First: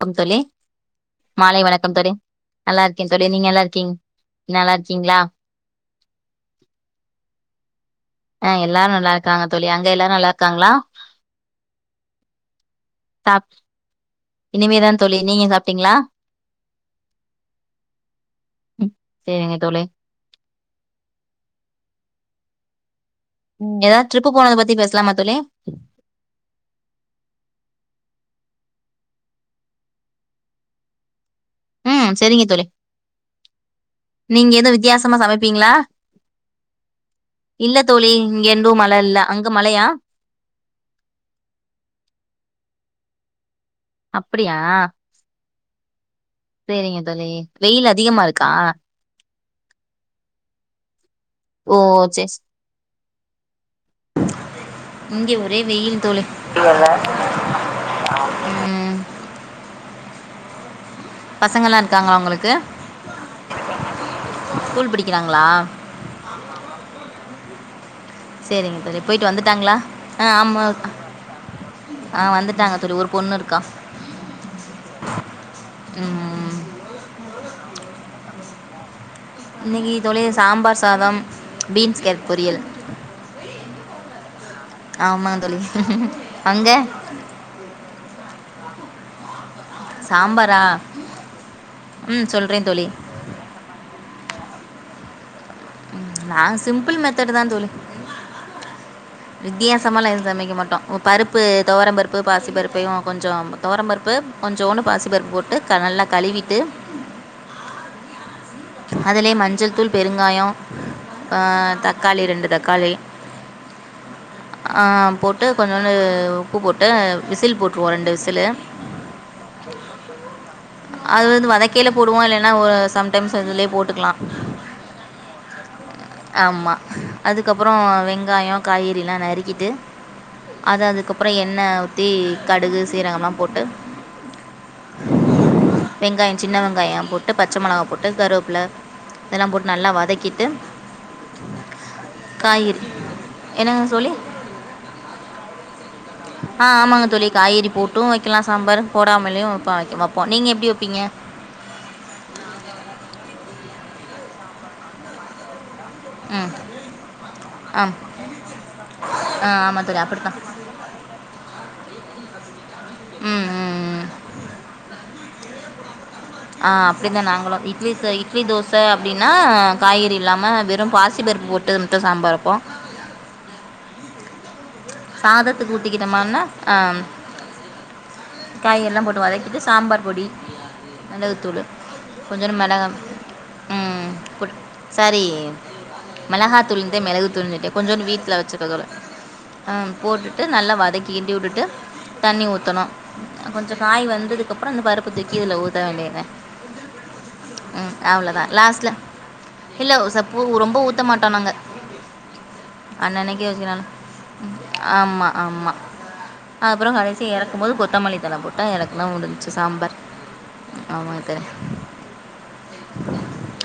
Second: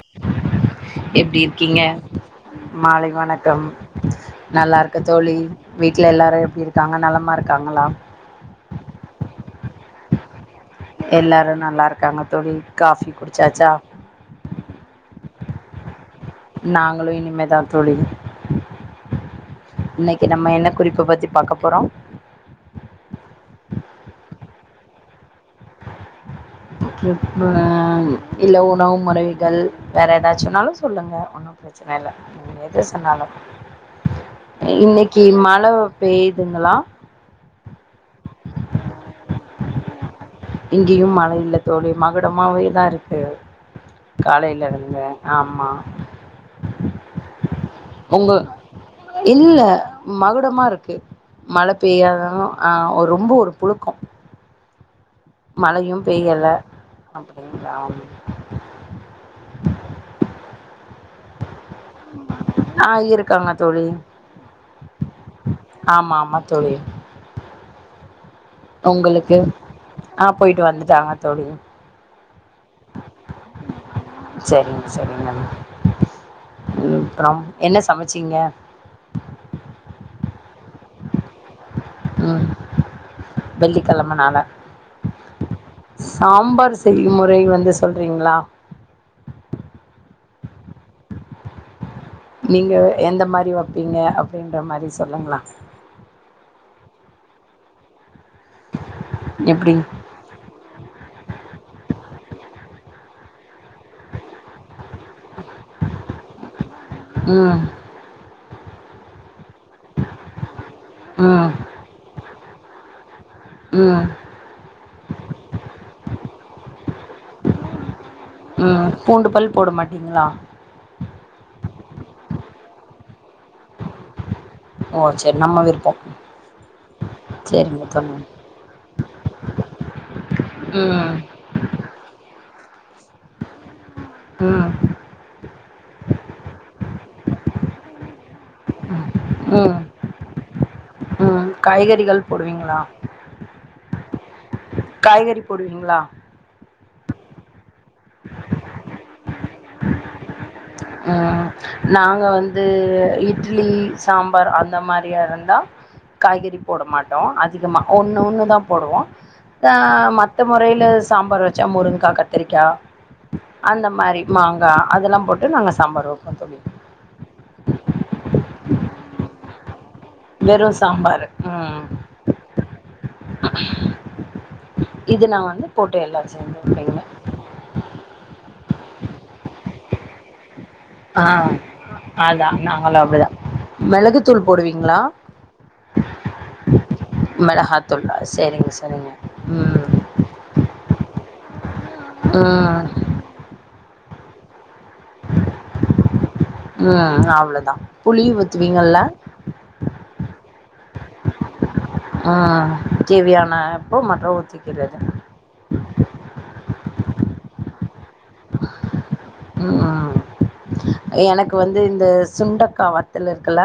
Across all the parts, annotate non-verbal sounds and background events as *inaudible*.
Come தோழி எப்டி மாலை இருக்கீங்க வணக்கம் தோழி நல்லா இருக்கே மாலை தோழி நீங்க நல்லா வணக்கம் இருக்கீங் நல்லா நல்லாருக்க இருக்கீங்களா தோழி வீட்ல எல்லோரு எப்டி இருக்காங்க நலமா இருக்காங்களா ஆ எல்லாரு நல்லா இருக்காங்க தோழி அங்க எல்லாரு நல்லா இருக்காங்ளா எல்லாரு நல்லாருக்காங்க தோழி காஃபி சாப் குடிச்சாச்சா இனிமேதா தோழி நீங்க சாப்டீங்களா நாங்களு இனிமேதா தோழி சேரிங்க தோழி இனைக் நம்ம என்ன குறிப்ப பத்தி பாக்க போறோ ம் ஏதாவது ரிப்பு போனத பத்தி பேசலாமா தோழி ரிப்பு இல்ல உணவு முறைகள் வேற ஏதாச்சுனாலு சொல்லுங்க உன்னு ம் பிரச்சனயில்ல சரிங்க நீங்க தோழி எது சொன்னாலு நீங்க எதுவு வித்தியாசமா இன்னைக்கு மழ சமைப்பீங்களா பெய்யுதுங்களா இல்ல தோழி இங்கெந்து மழ இல்ல அங்க மழயா இங்கேயு மழ இல்ல தோழி மகுடமாவேதா இருக்கு அப்படியா காலைல இருந்து ஆமா சேரிங்க தோழி வெயில் அதிகமா உங்க இருக்கா இல்ல மகுடமா இருக்கு மழ ஓ பெய்யாதாலு ஆ ரொம்ப ஒரு புழுக்கோ இங்கே ஒரே மழையு வெயில் தோழி பெய்யல *unintelligible* ம் பசங்கலா இருக்காங்களா உங்களுக்கு ஆ இருக்காங்க தோழி ஸ்கூல் படிக்கிறாங்களா ஆமா ஆமா தோழி சேரிங்க தோழி பொயிட்டு உங்களுக்கு வந்துட்டாங்களா ஆ ஆமா போயிட்டு வந்துட்டாங்க தோழி ஆ வந்துட்டாங்க தோழி ஒரு பொண்ணு இருக்கா சேரிங்க சேரிங்க ம் ம் அப்றோ என்ன சமச்சீங்க இன்னிக்கு தோழி சாம்பார் சாதம் பீன்ஸ் கேரட் ம் பொரியல் வெள்ளிக்கெழமனால ஆமாங்க தோழி சாம்பார் அங்கே செய்யும் முறை வந்து சொல்றீங்களா சாம்பாரா ம் சொல்கிறேன் நீங்க தோழி எந்த மாரி வைப்பீங்க அப்டின்ற மாரி சொல்லுங்கள ம் நா சிம்பிள் மெத்தடு தா தோழி எப்டி வித்தியாசமாலா எதும் சமைக்க மாட்டோ பருப்பு துவரம் பருப்பு பாசி பருப்பயு கொஞ்சோ துவரம் பருப்பு கொஞ்சோடு பாசி பருப்பு போட்டு டு நல்லா கழுவிட்டு ம் அதிலேய மஞ்சள் தூள் பெருங்காயோ ம் தக்காளி ரெண்டு தக்காளி ம் ஆ போட்டு கொஞ்சோண்டு உப்பு போட்டு விசில் போட் ருவே ரெண்டு விசிலு ம் பூண்டு பல் போட மாட்டீங்களா அது வந்து வதக்கேல போடுவோ இல்லன்னா ஒரு சம்டைம்ஸ் அதுலயே போட்டுக்கலா ஓ சரி நம்ம விருப்பம் ஆமா அதுக்கப்றோ சரிங்க தோழி வெங்காயோ காய்கறிலா நறுக்கிட்டு அது ம் அதுக்கப்றோ எண்ணே ஊத்தி கடுகு சீரகம்லா போட்டு ம் வெங்காயே சின்ன வெங்காய போட்டு பச்ச மொளகா போட்டு கருவேப்புல இதெல்லா போட்டு நல்லா வதக்கிட்டு ஆ காய்கறிகள் போடுவிங்களா காய்கறி என்னங்க தோழி காய்கறி போடுவிங்களா ஆ ஆமாங்க தோழி காய்கறி போட்டு வைக்கலா சாம்பாரு போடாமலயு வைப்போ நீங்க எப்டி உ நாங்க வந்து இட்லி சாம்பார் அந்த மாரியாருந்தா ம் காய்கறி போட மாட்டோ அதிகமா ஆ ஒன்னு ஒன்னு தான் போடுவோ ஆ அ ஆமாம் தோழி அப்படித்தான் மத்த முறையில சாம்பார் வச்சா முருங்காய் கத்திரிக்காய் ம் ம் அந்த ம் மாதிரி மாங்காய் அதெல்லா போட்டு நாங்க சாம்பார் வப்போ தோழி அப்டி தா நாங்களு இட்லி இட்லி தோச அப்டினா காய்கறி இல்லாம வெறு பாசி சாம்பாரு பருப்பு போட்டுது ம் மட்டு சாம்பார் இப்போ இது நா வந்து சாதத்துக்கு போட்டு ஊற்றிக்கிட்டோம்னா எல்லாச்சேந்துப்பேங்க *inaudible* காய் எல்லா போட்டு வதக்கிட்டு சாம்பார் பொடி ஆ மெளகுத்தூளு அதா கொஞ்சொன்டு மெளகா நாங்களு அப்டிதா உ மிளகுத்தூள் போடுவீங்களா சாரி மிளகா துளுக்குத்தா மிளகு தூலுனுட்டே கொஞ்சோன்னு மிளகாத்தூளா வீட்டுல சேரிங்க வச்சிருக்கதோ சேரிங்க ம் உ போட்டுட்டு நல்லா வதக்கிக்கிண்டி விட்டுட்டு தண்ணி ம் ஊத்தனு கொஞ்சோ காய் வெந்து அப்றோ அந்த பருப்பு தூக்கி இதுல ஊத்த வேண்டிதா உ அவ்ளவுதா புளி ஊத்துவீங்கல்ல இல்ல ச பூ ரொம்ப ஊத்த மாட்டோ நாங்க ம் அண்ணனைக்கு யோசிக்கனான தேவையானப்போ மட்டு ஊத்திக்கிறது ஆமா ஆமா அப்றொ கடைசி எறக்கு போது கொத்தமல்லித்தள போட்டா எறக்குனா முடுஞ்ச்சு சாம்பார் ம் ஆமாங்க தோழி எனக்கு வந்து இந்த சுண்டக்காவத்தல இருக்குல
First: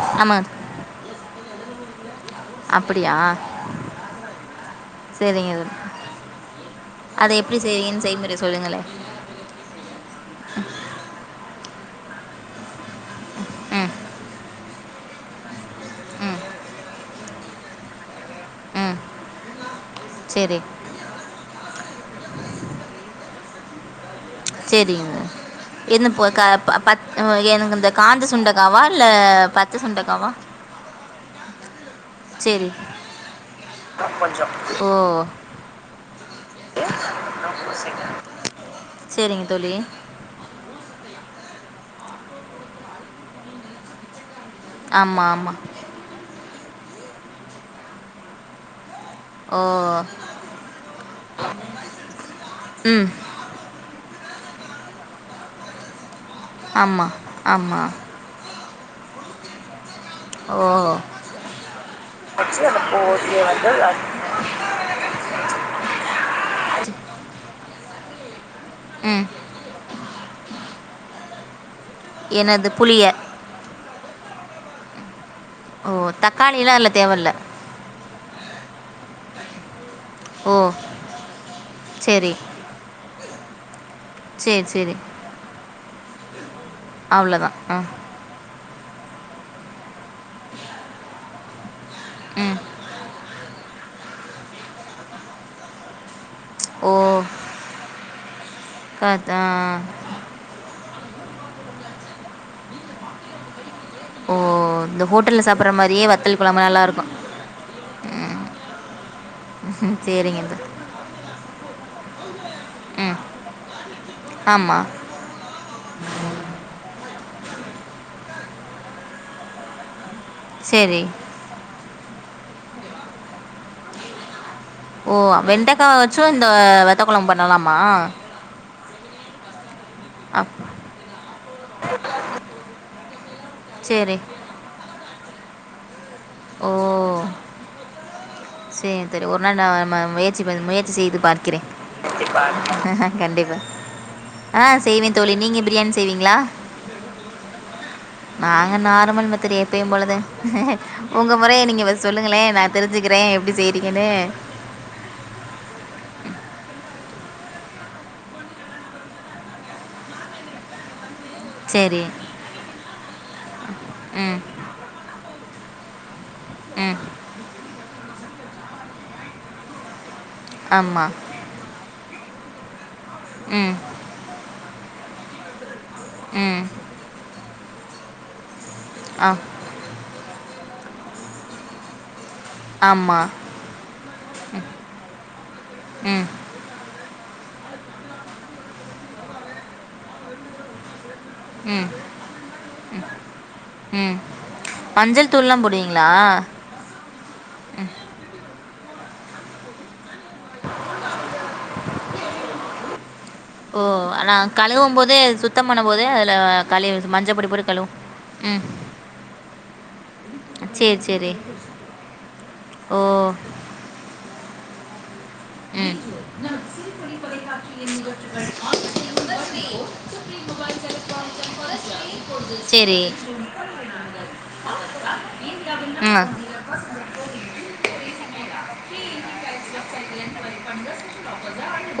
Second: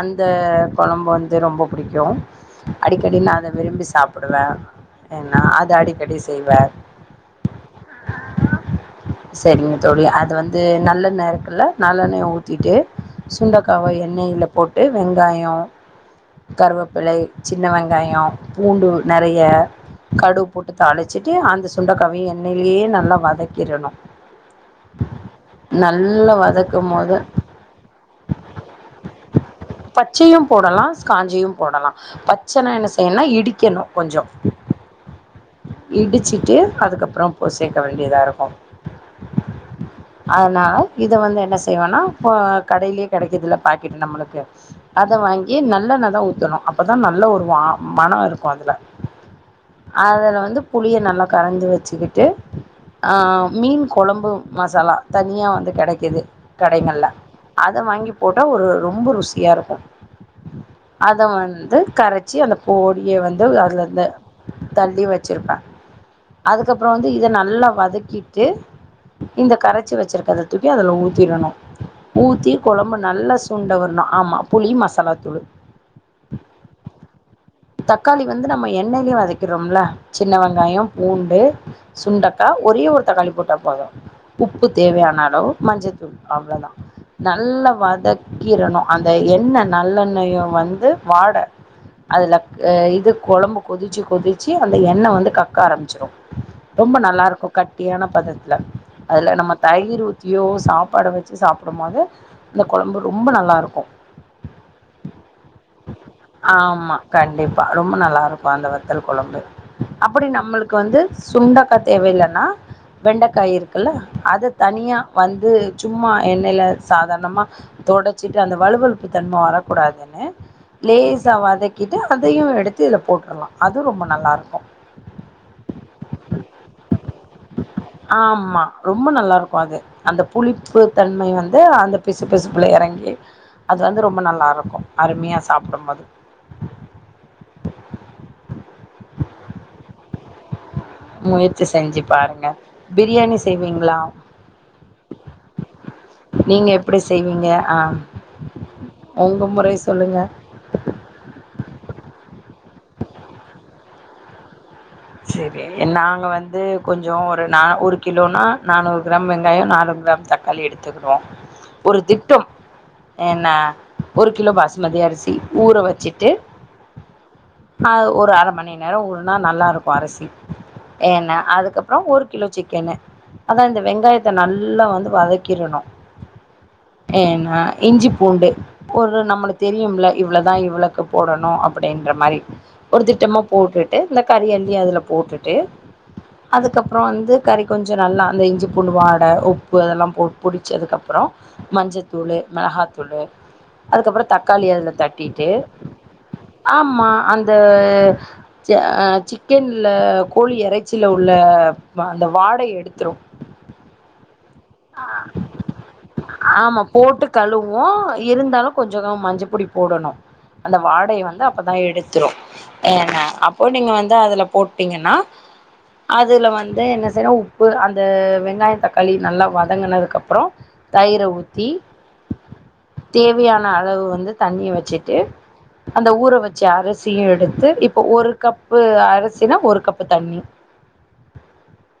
அந்த ஆமாங்க தோழி. கெழம்பு வந்து ரொம்ப பிடிக்கு அப்படியா அடிக்கடி நா அத விரும்பி சாப்பிடுவே என்னா அதை அடிக்கடி செய்வே அத எப்டி செய்வீங்க செய்யமுறை சொல்லுங்களே செரிங்க தோழி அது வந்து நல்லெண்ணருக்குல நல்லெண்ணெய ஊத்திட்டு ம் சுண்டக்காவ எண்ணெய்ல போட்டு வெங்காயோ ம் கருவேப்பிழை சின்ன வெங்காயோ பூண்டு ம் நெறைய கடுவு சரி போட்டு த அழைச்சிட்டு அந்த சுண்டைக்காவியையு எண்ணெய்லயே நல்லா வதக்கிடணு சேரி இது நல்லா க வதக்கும் போது எனக்கு இந்த காஞ்ச சுண்டைக்காவா இல்ல பச்ச சுண்டைக்காவா பச்சையு போடலா காஞ்சியு போடலா சரி பச்சனா என்ன செய்யும்ன்னா இடிக்கணு கொஞ்சோ கொஞ்சம் ஓ இடுச்சுட்டு அதுக்கப்றொ உப்பு இன்னும் சேர்க்க கொஞ்சம் வேண்டியதாருக்கு சரிங்க தோழி அதுனால இத வந்து என்ன செய்வேனா இப்ப கடையிலயே கிடைக்குதுல பாக்கிட்டு நம்மளுக்கு அத ஆமாம் வாங்கி ஆமாம் நல்லெண்ணதா ஊத்தணு அப்பதா நல்ல ஒரு வா மனோ இருக்கு அதுல ஓ அதுல வந்து புளியை நல்லா கரஞ்சு வச்சுக்கிட்டு ம் மீன் குழம்பு மசாலா தனியா வந்து கெடைக்குது ஆமா கடைகள்ல அத ஆமா வாங்கி போட்டா ஒரு ரொம்ப ருசியாக இருக்கு ஓ அத வந்து கரைச்சி அந்த வச்சு போடியே போரியை வந்து அதுல இருந் அ- தள்ளி வச்சுருப்பே அதுக்கப்றொ வந்து இத நல்லா வதக்கிட்டு ம் இந்த கரச்சு வச்சிருக்கத தூக்கி அதுல ஊத்திறணு ஊத்தி எனது கொழம்பு புளிய நல்லா சுண்ட வரணு ஆமா புளி மசாலாத்தூள் ஓ தக்காளிலாம் அதில் தேவையில்ல தக்காளி வந்து நம்ம எண்ணெய்லயே வதக்க சின்ன ஓ வெங்காயோ பூண்டு சரி சுண்டக்காய் ஒரே ஒருத்த காளி போட்டா போது சரி உப்பு சரி தேவையானளவு மஞ்சத்தூள் அவ்ளோதா அவ்வளோதான் நல்ல ஆ வதக் கீறணு அந்த எண்ணெய் நல்லெண்ணயையு வந்து வாடஅதுல ம் அஹ இது குழம்பு கொதிச்சு கொதிச்சு அந்த எண்ணெய் வந்து கக்க ஆரம்பிச்சிடு ஓ ரொம்ப நல்லாருக்கு கட்டியான பதத்துல க- அதுல ஆ. நம்ம தயிர் ஊ த்தியோ சாப்பாடு வெச்சு சாப்புடும்போது இந்த கொழம்பு ரொம்ப நல்லாருக்கு ஓ இந்த ஹோட்டலில் சாப்பிட்ற மாதிரியே வத்தல் குழம்பு ஆமா நல்லாயிருக்கும் கண்டிப்பா ரொம்ப நல்லாருக்கு அந்த வத்தல் கொழம்பு ம், அப்புடி சரிங்க இது நம்மளுக்கு வந்து சுண்டக்கா தேவ இல்லன்னா ம் வெண்டக்காய் இருக்குல அத ஆமாம் தனியா வந்து சும்மா எண்ணெய்ல சாதார்ணமா தொடச்சிட்டு அந்த வலுவலப்பு தன்ம வரக்கூடாதுன்னு சரி லேசா வதக்கிட்டு அதயு எடுத்து இதுல போட்ரலா அது ரொம்ப நல்லாருக்கு ஓ வெண்டக்கா வெச்சு இந்த வத்த கொழம்ப் பண்ணலாமா ஆமா ரொம்ப நல்லாருக்கு அது அந்த அப் புளிப்பு தன்மை வந்து அந்த பிசு பிசுப்புல எறங்கி அது வந்து சரி ரொம்ப நல்லாருக்கு அருமியா சாப்டும்போது ஓ சேர் சேரி ஒரு நாள் நா ம முயற்சி ப முயற் சி செய்து பார்க்கிறேன் முயற்சி செஞ்சு பாருங்க பிரியாணி கண்டிப்பா செய்வீங்களா ஆ செய்வே தோழி நீங்க பிரியாணி செய்வீங்ளா நீங்க எப்டி செய்வீங்க ஆ நாங்க நார்மல் உங்க மெத்தடு முறை எப்பயும் போல தா சொல்லுங்க உங்க முறைய நீங்க ஃபஸ் சொல்லுங்களே நா தெரிஞ்சுக்கிறே எப்டி செய்றீங்கனு செரி நாங்க வந்து கொஞ்சோ ஒரு நா ஒரு கிலோனா நானூறு கிராம் வெங்காயோ நானூறு கிராம் தக் காளி எடுத்துக்கிடுவோ ஒரு சரி திட்டம் என்ன ஒரு ம் கிலோ பாஸ்மதி அரிசி ஊற வச்சிட்டு அ அ ஒரு அர மணி நேரோ ஊறுனா நல்லாருக்கு அரிசி ஆமாம் என்ன அதுக்கப் புறோ ஒரு கிலோ சிக்கன்னு அதா ம் இந்த வெங்காயத்த நல்லா வந்து வதக்கிறணு அ ஏனா இஞ்சி பூண்டு ஒரு ஆ நம்மளுக் தெரியும்ல இவ்ளதா இவ்ளக்கு போடணு அப்புடின்ற மாரி ஒரு ஆமாம் திட்டமா போட்டுட்டு இந்த கறி அல்லி அதுல போட்டுட்டு ம் அதுக்கப்பறோ வந்து கறி கொஞ்சோ நல்லா அந்த இஞ்சி பூண்டு வாட உப்பு அதெல்லா போ பொடிச்சதுக்கப்புறோ ம் மஞ்சத்தூளு மெளகாத்தூளு ம் அதுக்கப்புற தக்காளி அதுல மஞ்சள் தட்டிட்டு தூள்லாம் போடுவீங்களா ஆமா அந்த அ சிக்கன்ல கோழி எறைச்சில உள்ள வ அந்த வாடை எடுத்துரு ஓ அனா கழுவும் போதே சுத்தம் பண்ணும் போதே அதுல ஆமா கழுவி மஞ்ச பொடி போட்டு கழுவுவோ கழுவு ம் இருந்தாலு கொஞ்சோ மஞ்சப்பொடி போடணு அந்த சரி வாடை சரி வந்து அப்பதா எடுத்துரு ஓ ஏனா இப்போ நீங்க வந்து அதுல போட்டீங்கெனா ம் அதுல வந்து என்ன செய்றோ உப்பு அந்த வெங்காயோ தக்காளி நல்லா வதங்கினதுக்கப்றோ தயிர ஊத்தி சரி தேவையான அளவு வந்து தண்ணி வெச்சுட்டு அந்த ம் ஊற வெ ச்ச அரிசியு எடுத்து இப்ப ஒரு கப்பு அரிசினா ஒரு கப் தண்ணி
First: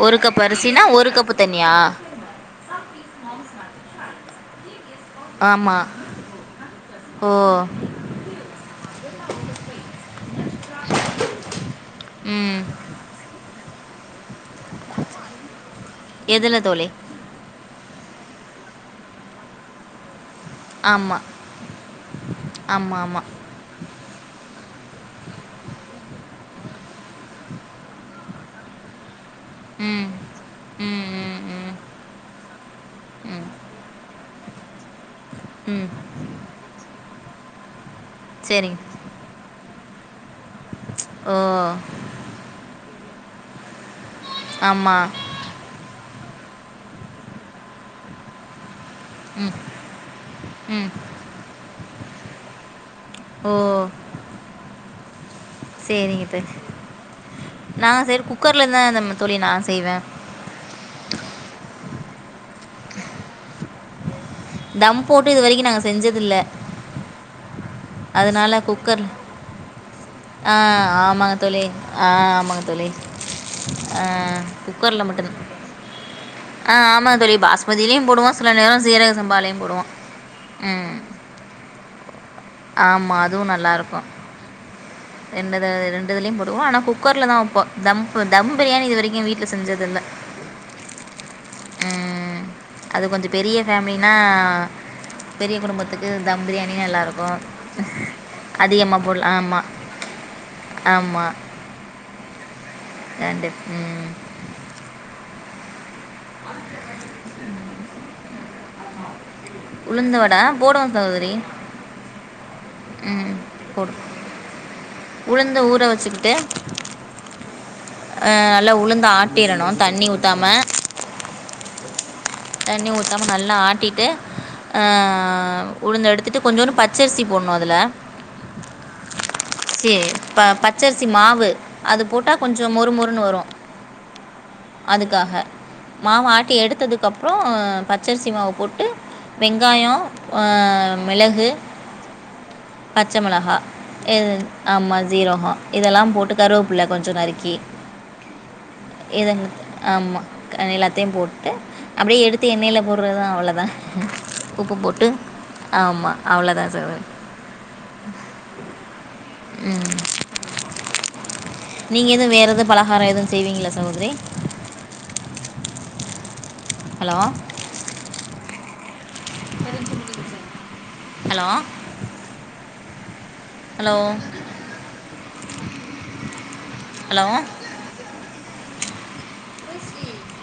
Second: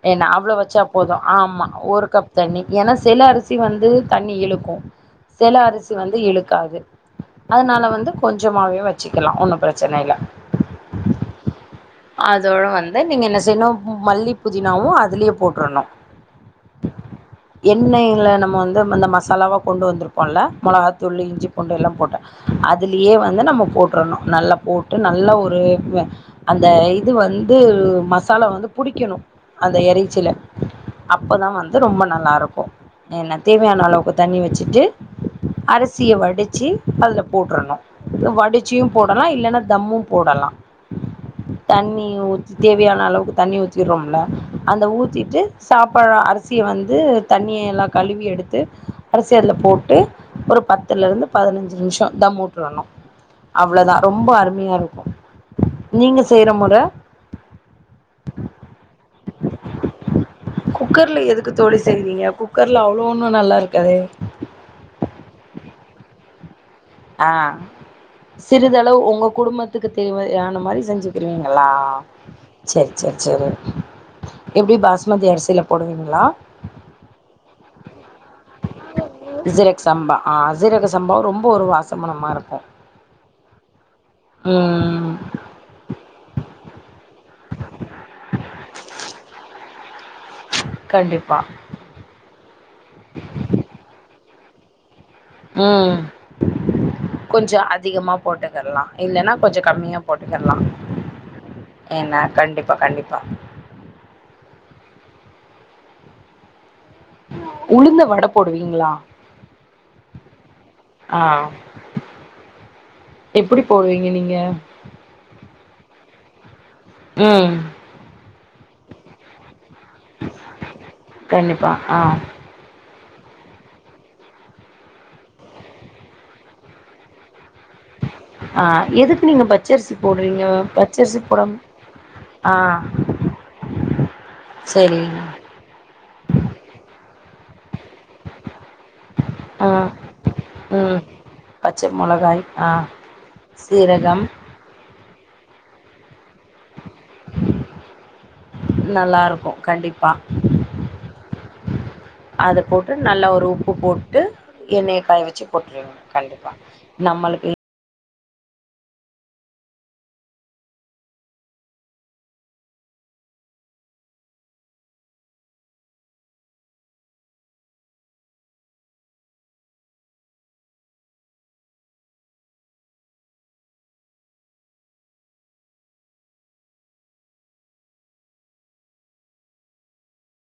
ஒரு என்ன கப் அவ்ளோ வெச்சா அரிசினா ஒரு போது கப்பு ஆமா தண்ணியா ஒரு கப் தண்ணி ஏனா சில அரிசி வந்து தண்ணி இழுக்கு செல ஆமா அரிசி வந்து இழுக்காது ஓ அதனால வந்து கொஞ்சமாவையு வெச்சிகலா ஒன்னு ப்ரெச்சனையில ம் அதோட வந்து நீங்க என்ன செய்ணு ம மல்லி புதினாவோ அதுலியே போட்டுருணு எதுல தோழி எண்ணெயில் நம்ம வந்து இந்த மசாலாவ கொண்டு வந்துருப்போல ஆமா மொளகாத்தூள் இஞ்சி பூண்டு எல்லா போட்ட ஆமா அதுலியே ஆமா வந்து நம்ம போட்றணு நல்லா போட்டு நல்ல ஒரு அந்த இது வந்து மசாலா வந்து புடிக்கணு அந்த ம் இறைச்சில ம் ம் அப்பதா ம் வந்து ரொம்ப நல்லா இருக்கு நீ நா ம் தேவையான அளவுக்கு தண்ணி வச்சுட்டு ம் அரிசிய வடிச்சி அதுலப் போட்ரணு சரிங்க வடிச்சியு போடலா இல்லன்னா தம்மு போடலா ஓ தண்ணி ஊத்தி தேவையான அளவுக்கு தண்ணி ஊத்திறோம்ல அந்த ஆமா ஊத்திட்டு சாப்பாடு அரிசிய வந்து தண்ணிய எல்லா கழுவி எடுத்து அரிசி ம் அதுல போட்டு ஒரு ம் பத்துல இருந்து பதினஞ்சு நிமிஷோ தம் வுட்றணு ஓ அவ்ளதா ரொம்ப அருமையா இருக்கு நீங்க செய்ற மொற நா செய்ற குக்கர்ல தா இந்த தோழி நா செய்வ குக்கர்ல எதுக்கு தோழி செய்றீங்க குக்கர்ல அவ்ளோ ஒன்னு நல்லா இருக்காதே தம் போட்டு இது வரைக்கு நாங்க செஞ்சது இல்ல ஆ சிறிதளவு குக்கர் உங்க குடும்பத் துக்கு ஆ தேவையான மாரி ஆமாங்க தோழி செஞ்சுக்குருவீங்ளா ஆ ஆமாங்க தோழி சேர் சேர் செரி எப்டி குக்கரில் பாஸ்மதி மட்டும்தான் அரிசியில போடுவீங்ளா ஆ ஆமா தோழி பாஸ்மதிலியு போடுவோ சில நேரோ சீர ஜீரக் சம்பா ஆ சீரக சம்பாவு ரொம்ப ஒரு வாசமனமா இருக்கு ஆமா அதுவு நல்லா இருக்கு ம் ரெண்டு த ரெண்டுதுலையு போடுவோ ஆனா குக்கர்ல தா வப்போ தம்பு தம் பிரியாணி இது வரைக்கு வீட்ல செஞ்சது இல்ல கண்டிப்பா ம் அது கொஞ்சோ பெரிய ஃபேமிலினா ம் நல்லாயிருக்கும் கொஞ்சோ அதிகமா போட்டுகெர்லா இல்லன்னா கொஞ்ச கம்மியா போட்டுகெர்லா ஆமா ஏனா கண்டிப்பா கண்டிப்பா ரெண்டு ம் உளுந்த வட போடுவீங்ளா உளுந்த வட ஆ போடுவோ சகோதரி ம் எப்புடி போடுவோம் போடுவீங்க நீங்க உளுந்து ஊற வச்சுக்கிட்டு ம் அ நல்லா உளுந்த ஆட்டிரணு தண்ணி ஊத்தாம கண்டிப்பா ஆ தண்ணி ஊத்தாம நல்லா ஆட்டிட்டு ஆ உளுந்த எடுத்துட்டு கொஞ்சோன்னு பச்சரிசி போடணு அதுல ஆ எதுக்கு நீங்க பச்சரிசி ப போட்றீங்க பச்சரிசி மாவு போடாம அது போட்டால் ஆ கொஞ்சம் மொறு மொறுன்னு வரும் செரி அதுக்காக மாவு ஆட்டி எடுத்ததுக்கு அப்றோ பச்சரிசி மாவ போட்டு ஆ வெங்காயோ அ ம் மிளகு பச்ச மொளகாய் ஆ பத்து பச்சை மிளகா சீரகம் எது ஆமாம் சீரகம் இதெல்லா போட்டு கருவப்புள்ள கொஞ்ச நறுக்கி எதங்க நல்லாருக்கு கண்டிப்பா ஆமா எல்லாத்தையு போட்டு அப்படியே எடுத்து அத எண்ணெயில் போட்டு போடுறது நல்லா தான் ஒரு அவ்வளோதான் உப்பு போட்டு உப்பு எண்ணெயை போட்டு காய் வச்சு போட்டுவங்க ஆமாம் கண்டிப்பா அவ்வளோதான் சகோதரி நம்மளுக்கு ம் நீங்க எதுவு வேற எதாது பலகாரோ எதுவு செய்வீங்களா சகோதரி ஹலோ ஹலோ ஹலோ ஹலோ